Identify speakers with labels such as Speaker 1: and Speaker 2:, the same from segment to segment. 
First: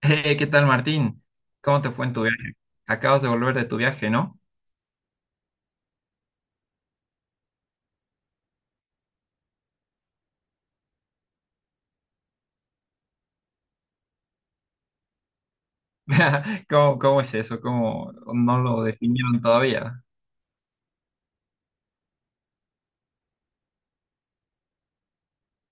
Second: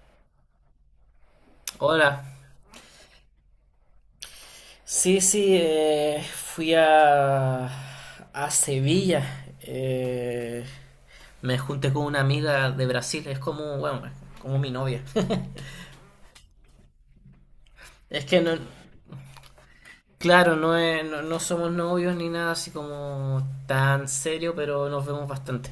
Speaker 1: Hey, ¿qué tal, Martín? ¿Cómo te fue en tu
Speaker 2: Hola.
Speaker 1: viaje? Acabas de volver de tu viaje, ¿no?
Speaker 2: Sí, sí, fui a Sevilla. Me junté con una amiga de Brasil, es como, bueno, como mi novia.
Speaker 1: ¿Cómo es eso? ¿Cómo
Speaker 2: Es que no.
Speaker 1: no lo definieron todavía?
Speaker 2: Claro, no, no, no somos novios ni nada así como tan serio, pero nos vemos bastante.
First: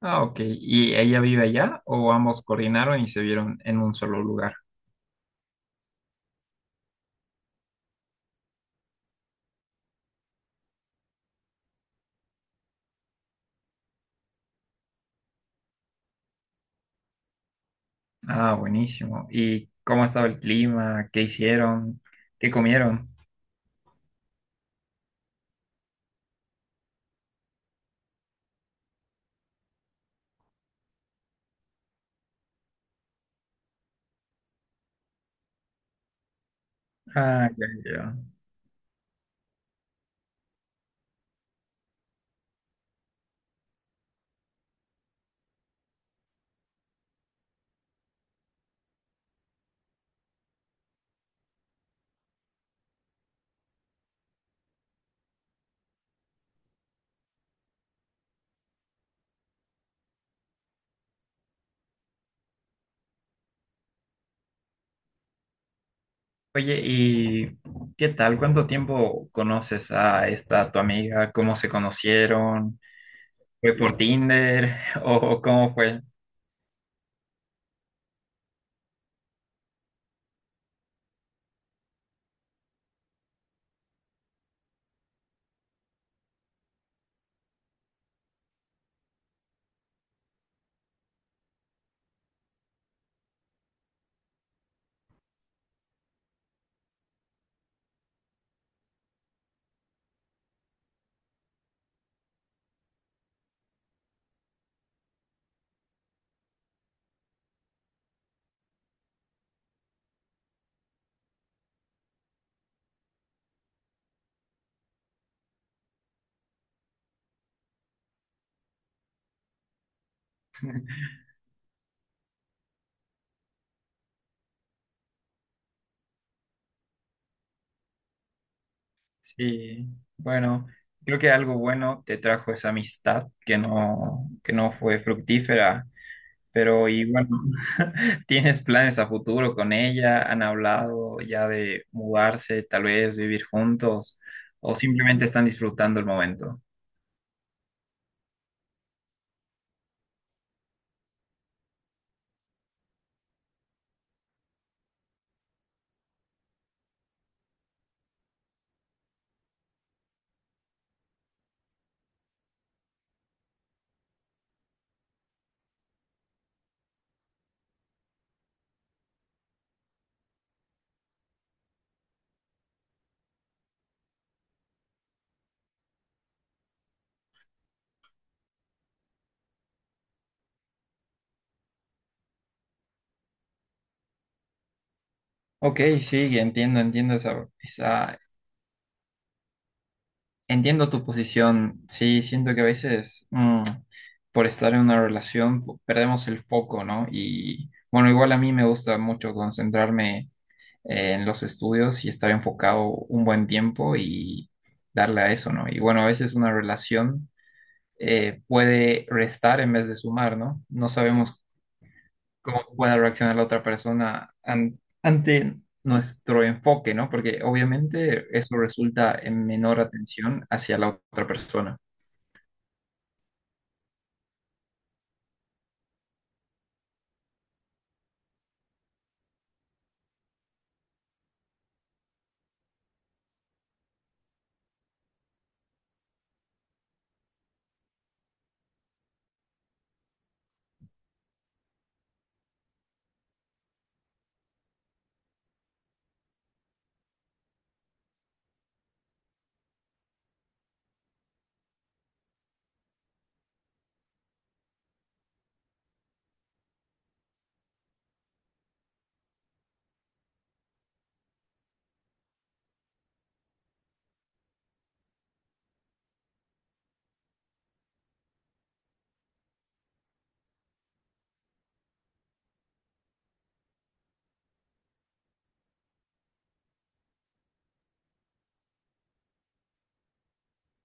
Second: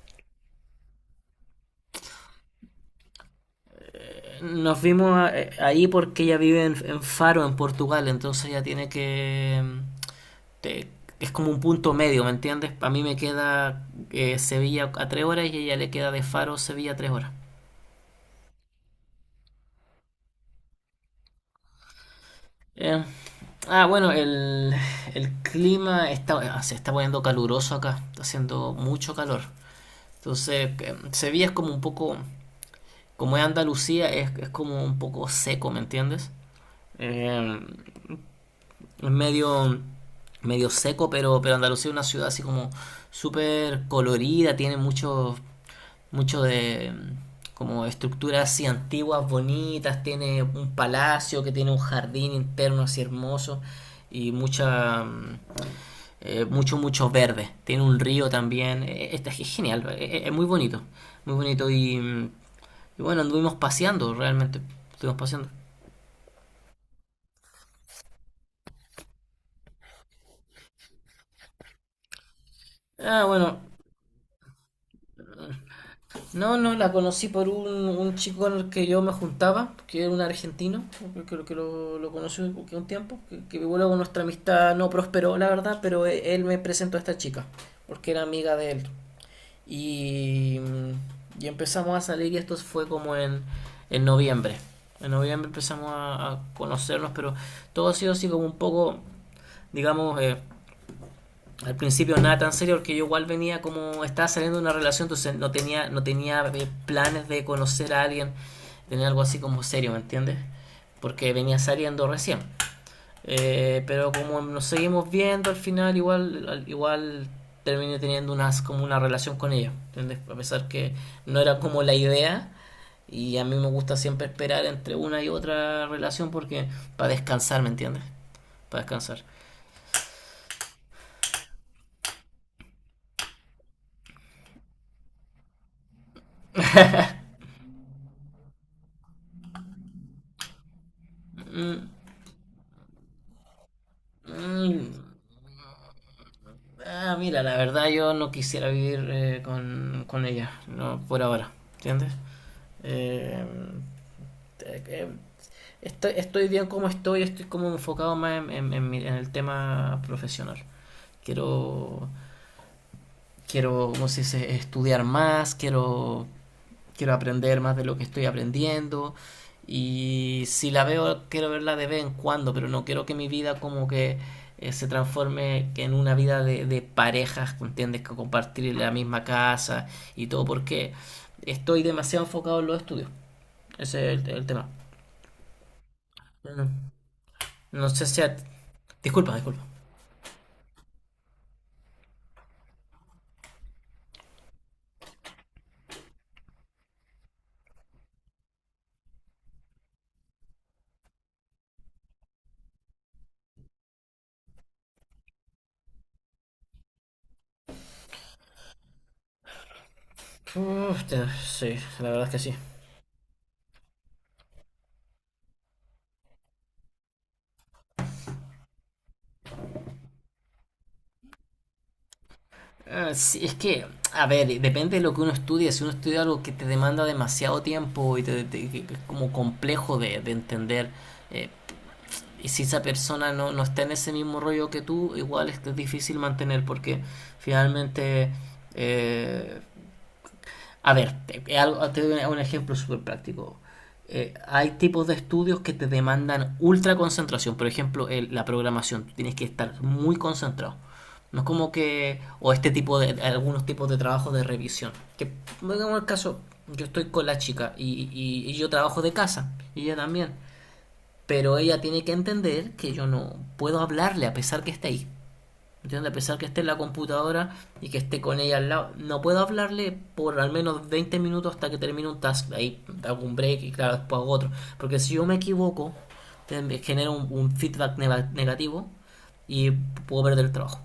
Speaker 1: Ah, ok. ¿Y ella vive allá o ambos coordinaron y se vieron en un solo lugar?
Speaker 2: Nos vimos ahí porque ella vive en Faro, en Portugal. Entonces ella tiene te- es como un punto medio, ¿me entiendes? A mí me queda Sevilla a 3 horas y a ella le queda de Faro Sevilla a 3 horas.
Speaker 1: Ah, buenísimo. ¿Y cómo estaba el clima? ¿Qué hicieron? ¿Qué
Speaker 2: Eh,
Speaker 1: comieron?
Speaker 2: bueno, el clima está, se está poniendo caluroso acá, está haciendo mucho calor. Entonces, Sevilla es como un poco, como es Andalucía, es como un poco seco, ¿me entiendes?
Speaker 1: Ah,
Speaker 2: Eh,
Speaker 1: ya, ya.
Speaker 2: es medio, medio seco, pero Andalucía es una ciudad así como súper colorida. Tiene mucho de como estructuras así antiguas, bonitas. Tiene un palacio que tiene un jardín interno así hermoso y mucho mucho verde. Tiene un río también. Es genial, es muy bonito y bueno, anduvimos paseando realmente, estuvimos paseando.
Speaker 1: Oye, ¿y qué tal? ¿Cuánto tiempo conoces a esta tu amiga? ¿Cómo se conocieron?
Speaker 2: Ah, bueno.
Speaker 1: ¿Fue por Tinder o cómo fue?
Speaker 2: No, no, la conocí por un chico con el que yo me juntaba, que era un argentino, que lo conocí un, que un tiempo, que luego nuestra amistad no prosperó, la verdad, pero él me presentó a esta chica, porque era amiga de él. Y, y empezamos a salir y esto fue como en noviembre. En noviembre empezamos a conocernos, pero todo ha sido así como un poco, digamos, al principio nada tan serio, porque yo igual venía como estaba saliendo de una relación. Entonces, no tenía planes de conocer a alguien, tenía algo así como serio, ¿me entiendes? Porque venía saliendo recién. Pero como nos seguimos viendo, al final, igual igual terminé teniendo unas como una relación con ella, ¿entiendes? A pesar que no era como la idea, y a mí me gusta siempre esperar entre una y otra relación, porque para descansar, ¿me entiendes? Para descansar.
Speaker 1: Sí, bueno, creo que algo bueno te trajo esa amistad que no fue fructífera, pero y bueno, ¿tienes planes a futuro con ella? ¿Han hablado ya de
Speaker 2: Mm,
Speaker 1: mudarse, tal vez vivir juntos, o
Speaker 2: mm.
Speaker 1: simplemente están disfrutando el momento?
Speaker 2: Ah, mira, la verdad, yo no quisiera vivir con ella, no, por ahora, ¿entiendes? Eh, eh, eh, estoy bien como estoy, estoy como enfocado más en el tema profesional. Quiero, quiero, ¿cómo se dice? Estudiar más, quiero aprender más de lo que estoy aprendiendo, y si la veo quiero verla de vez en cuando, pero no quiero que mi vida como que se transforme en una vida de parejas, ¿entiendes? Que compartir la misma casa y todo, porque estoy demasiado enfocado en los estudios. Ese es el tema.
Speaker 1: Ok, sí,
Speaker 2: No, no sé si, disculpa, disculpa.
Speaker 1: entiendo tu posición. Sí, siento que a veces por estar en una relación perdemos el foco, ¿no? Y bueno, igual a mí me gusta mucho concentrarme en los estudios y estar enfocado un buen tiempo y darle a eso, ¿no? Y bueno, a veces una relación puede restar en vez de sumar, ¿no? No
Speaker 2: Uf,
Speaker 1: sabemos
Speaker 2: sí, la verdad es que sí.
Speaker 1: cómo pueda reaccionar la otra persona ante nuestro enfoque, ¿no? Porque obviamente eso resulta en menor atención hacia la otra persona.
Speaker 2: Sí, es que, a ver, depende de lo que uno estudia. Si uno estudia algo que te demanda demasiado tiempo y que es como complejo de entender, eh, y si esa persona no, no está en ese mismo rollo que tú, igual es que es difícil mantener, porque finalmente, eh, a ver, te doy un ejemplo súper práctico. Hay tipos de estudios que te demandan ultra concentración. Por ejemplo, la programación. Tú tienes que estar muy concentrado. No es como que. O este tipo de. Algunos tipos de trabajos de revisión. Que, digamos, el caso, yo estoy con la chica, y yo trabajo de casa. Y ella también. Pero ella tiene que entender que yo no puedo hablarle a pesar que esté ahí. ¿Entiendes? A pesar que esté en la computadora y que esté con ella al lado, no puedo hablarle por al menos 20 minutos hasta que termine un task. Ahí hago un break y claro, después hago otro. Porque si yo me equivoco, genero un feedback negativo y puedo perder el trabajo.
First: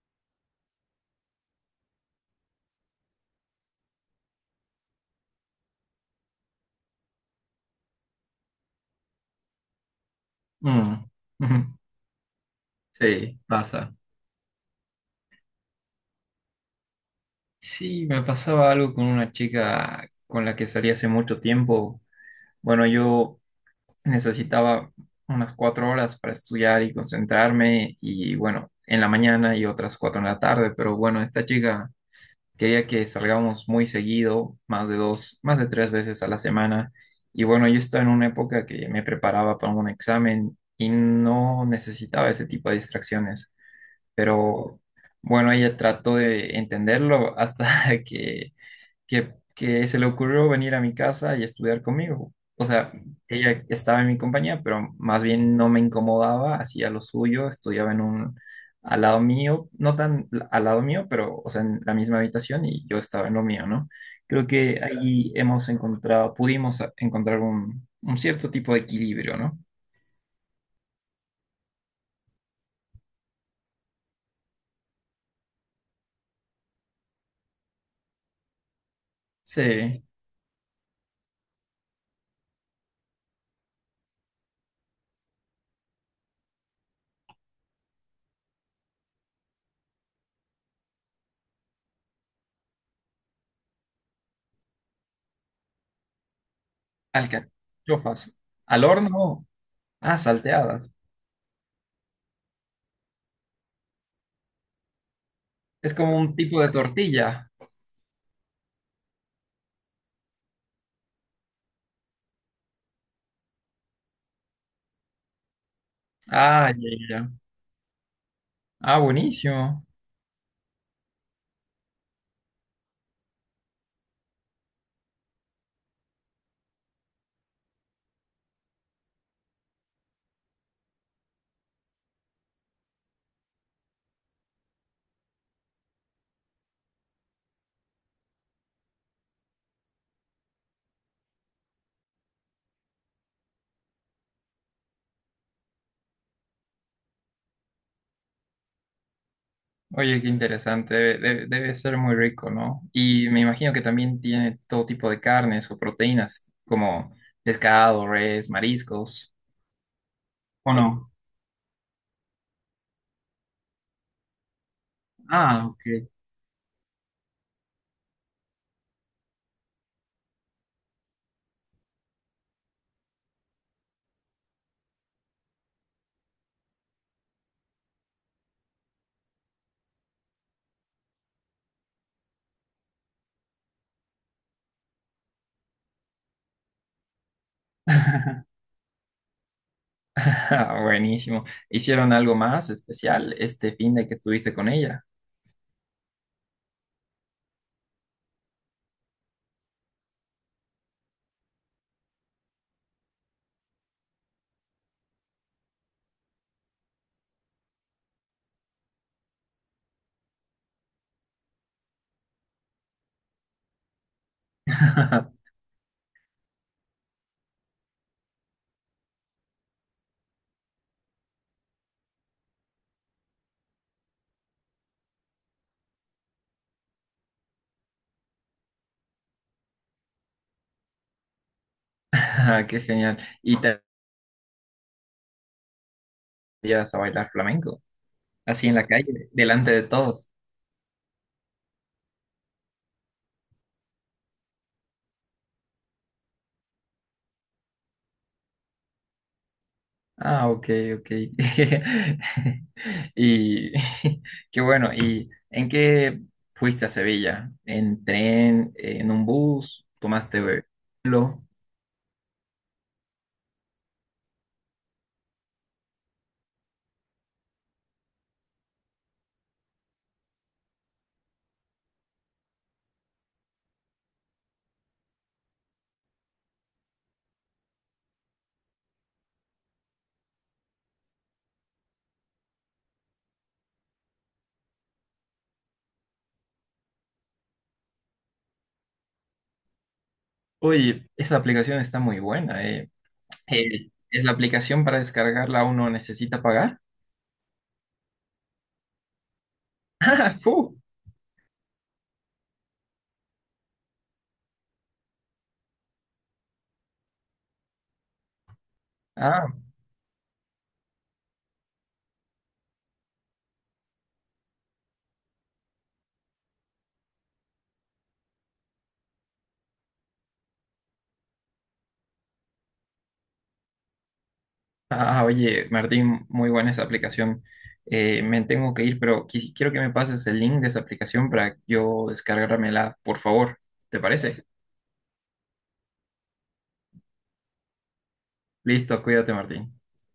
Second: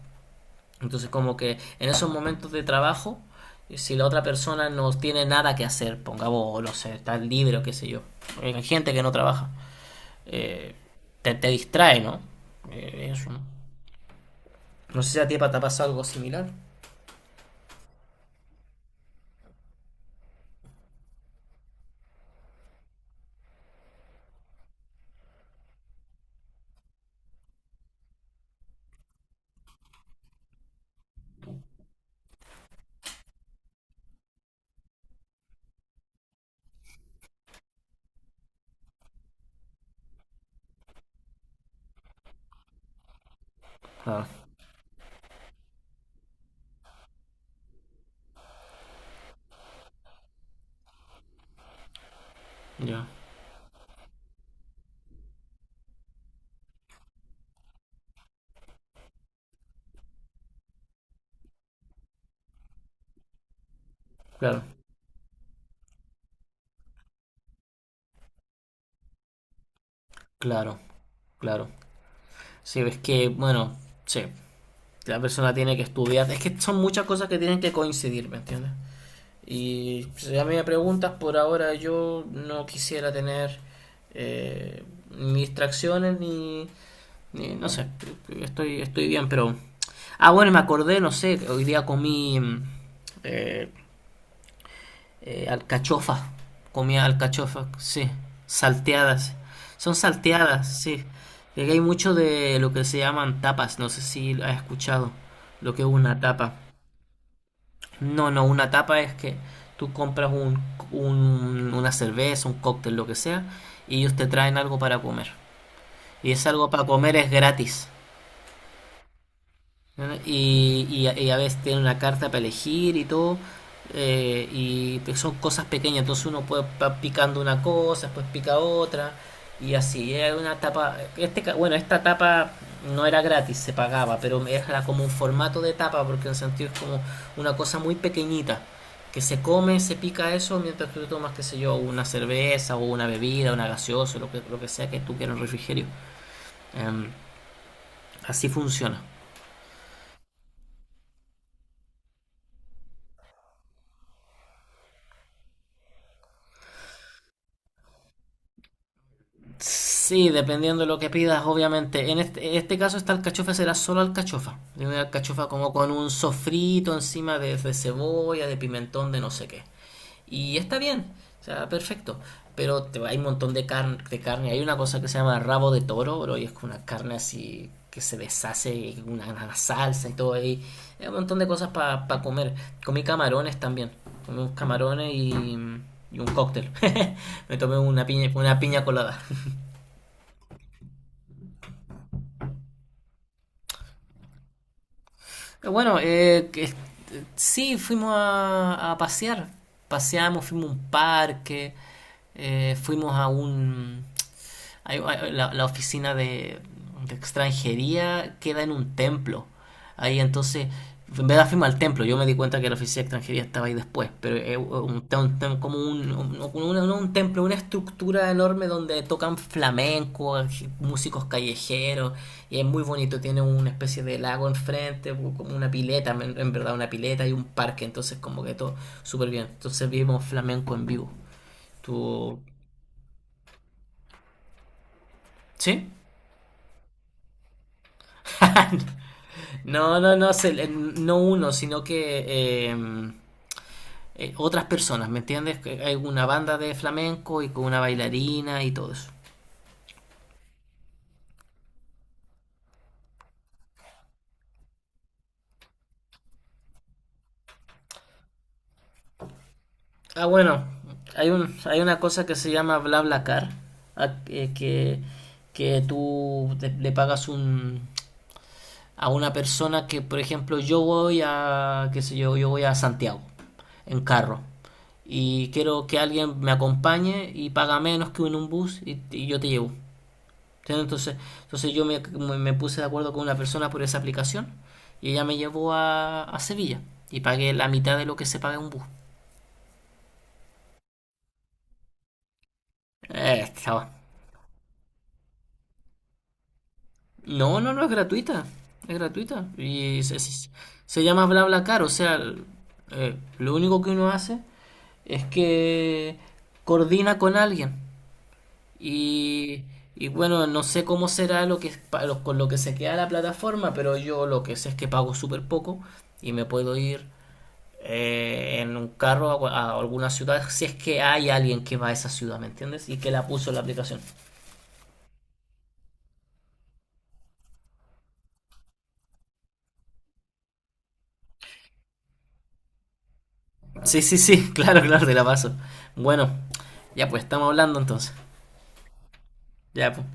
Speaker 2: Entonces, como que en esos momentos de trabajo, si la otra persona no tiene nada que hacer, pongamos, no sé, está libre o qué sé yo, hay gente que no trabaja, eh,
Speaker 1: Mm.
Speaker 2: te distrae, ¿no? Eso,
Speaker 1: Sí,
Speaker 2: ¿no?
Speaker 1: pasa.
Speaker 2: No sé si a ti, Pata, te pasa algo similar.
Speaker 1: Sí, me pasaba algo con una chica con la que salí hace mucho tiempo. Bueno, yo necesitaba unas cuatro horas para estudiar y concentrarme y bueno, en la mañana y otras cuatro en la tarde, pero bueno, esta chica quería que salgamos muy seguido, más de dos, más de tres veces a la semana y bueno, yo estaba en una época que me preparaba para un examen y no necesitaba ese tipo de distracciones,
Speaker 2: Ah,
Speaker 1: pero bueno, ella trató de entenderlo hasta que que se le ocurrió venir a mi casa y estudiar conmigo. O sea,
Speaker 2: ya.
Speaker 1: ella estaba en mi compañía, pero más bien no me incomodaba, hacía lo suyo, estudiaba en un, al lado mío, no tan al lado mío, pero, o sea, en la misma habitación y yo estaba en lo mío, ¿no? Creo
Speaker 2: Claro,
Speaker 1: que ahí hemos encontrado, pudimos encontrar un cierto tipo de equilibrio, ¿no?
Speaker 2: claro, claro. Sí, es que, bueno, sí, la persona tiene que estudiar. Es que son muchas cosas que tienen que coincidir, ¿me entiendes?
Speaker 1: Sí,
Speaker 2: Y si a mí me preguntas, por ahora yo no quisiera tener eh, ni distracciones, no sé, estoy bien, pero. Ah, bueno, me acordé, no sé, hoy día comí eh, alcachofas, comía alcachofas, sí,
Speaker 1: alcachofas. Al
Speaker 2: salteadas.
Speaker 1: horno,
Speaker 2: Son
Speaker 1: ah,
Speaker 2: salteadas,
Speaker 1: salteadas.
Speaker 2: sí. Y aquí hay mucho de lo que se llaman tapas, no sé si has escuchado lo que es
Speaker 1: Es como
Speaker 2: una
Speaker 1: un
Speaker 2: tapa.
Speaker 1: tipo de tortilla.
Speaker 2: No, no, una tapa es que tú compras una cerveza, un cóctel, lo que sea, y ellos te traen algo para comer. Y es algo
Speaker 1: Ah,
Speaker 2: para
Speaker 1: ya,
Speaker 2: comer
Speaker 1: ya,
Speaker 2: es
Speaker 1: ya.
Speaker 2: gratis.
Speaker 1: Ah, buenísimo.
Speaker 2: ¿No? Y a veces tiene una carta para elegir y todo. Son cosas pequeñas. Entonces, uno puede va picando una cosa, después pica otra. Y así, era una tapa. Este, bueno, esta tapa no era gratis, se pagaba, pero era como un formato de tapa, porque en el sentido es como una cosa muy pequeñita. Que se come, se pica eso, mientras que tú tomas, qué sé yo, una cerveza o una bebida, una gaseosa, lo que sea que tú quieras en el refrigerio. Em, así funciona.
Speaker 1: Oye, qué interesante, ser muy rico, ¿no? Y me imagino que también tiene todo tipo de carnes o proteínas, como pescado, res, mariscos,
Speaker 2: Sí,
Speaker 1: ¿o
Speaker 2: dependiendo de lo que
Speaker 1: no?
Speaker 2: pidas, obviamente. En este caso, esta alcachofa será solo alcachofa. Y una alcachofa
Speaker 1: Ah,
Speaker 2: como con
Speaker 1: ok.
Speaker 2: un sofrito encima de cebolla, de pimentón, de no sé qué. Y está bien, o sea, perfecto. Pero hay un montón de carne. Hay una cosa que se llama rabo de toro, bro, y es como una carne así que se deshace, y una salsa y todo ahí. Hay un montón de cosas para comer. Comí camarones también. Comí unos camarones y un cóctel. Me tomé una piña colada.
Speaker 1: Ah, buenísimo. ¿Hicieron algo más especial este fin de que estuviste con ella?
Speaker 2: Bueno, sí, fuimos a pasear. Paseamos, fuimos a un parque. Eh, fuimos a un, hay- hay- la, la oficina de extranjería queda en un templo. Ahí, entonces, en vez de afirmar el templo, yo me di cuenta que la oficina de extranjería estaba ahí después, pero es como un templo, una estructura enorme donde tocan flamenco, músicos callejeros, y es muy bonito, tiene una especie de lago enfrente, como una pileta, en verdad una pileta y un parque. Entonces, como que todo súper bien. Entonces vimos flamenco en vivo. ¿Tú?
Speaker 1: Ah, qué genial. ¿Y te
Speaker 2: ¿Sí?
Speaker 1: llevas a bailar flamenco? Así en la calle, delante de
Speaker 2: No, no,
Speaker 1: todos.
Speaker 2: no, no uno, sino que otras personas, ¿me entiendes? Que hay una banda de flamenco y con una bailarina y todo eso.
Speaker 1: Ah, ok, ok. Y qué bueno. ¿Y en qué fuiste a Sevilla? ¿En tren? ¿En un bus?
Speaker 2: Ah,
Speaker 1: ¿Tomaste
Speaker 2: bueno,
Speaker 1: vuelo?
Speaker 2: hay una cosa que se llama BlaBlaCar, a- eh, que, que tú le pagas a una persona que, por ejemplo, qué sé yo, yo voy a Santiago en carro y quiero que alguien me acompañe y paga menos que en un bus, y yo te llevo. Entonces, entonces, yo puse de acuerdo con una persona por esa aplicación, y ella me llevó a Sevilla y pagué la mitad de lo que se paga en un bus.
Speaker 1: Oye, esa aplicación está muy buena.
Speaker 2: Eh,
Speaker 1: ¿Es la aplicación para descargarla uno necesita pagar?
Speaker 2: No, no, no es gratuita. Es gratuita. Y
Speaker 1: Ah, fu.
Speaker 2: se llama BlaBlaCar. O sea, lo único que uno hace es que coordina con alguien.
Speaker 1: Ah,
Speaker 2: Y, y bueno, no sé cómo será lo que, pa- lo- con lo que se queda la plataforma, pero yo lo que sé es que pago súper poco y me puedo ir en un carro a alguna ciudad, si es que hay alguien que va a esa ciudad, ¿me entiendes? Y que la puso en la aplicación.
Speaker 1: ah, oye, Martín, muy buena esa aplicación. Me tengo que ir, pero quiero que me pases el link de esa aplicación para yo descargármela, por favor. ¿Te
Speaker 2: Sí, sí,
Speaker 1: parece?
Speaker 2: sí, claro, claro, te la paso. Bueno, ya pues estamos hablando entonces.
Speaker 1: Listo, cuídate, Martín.
Speaker 2: Ya pues.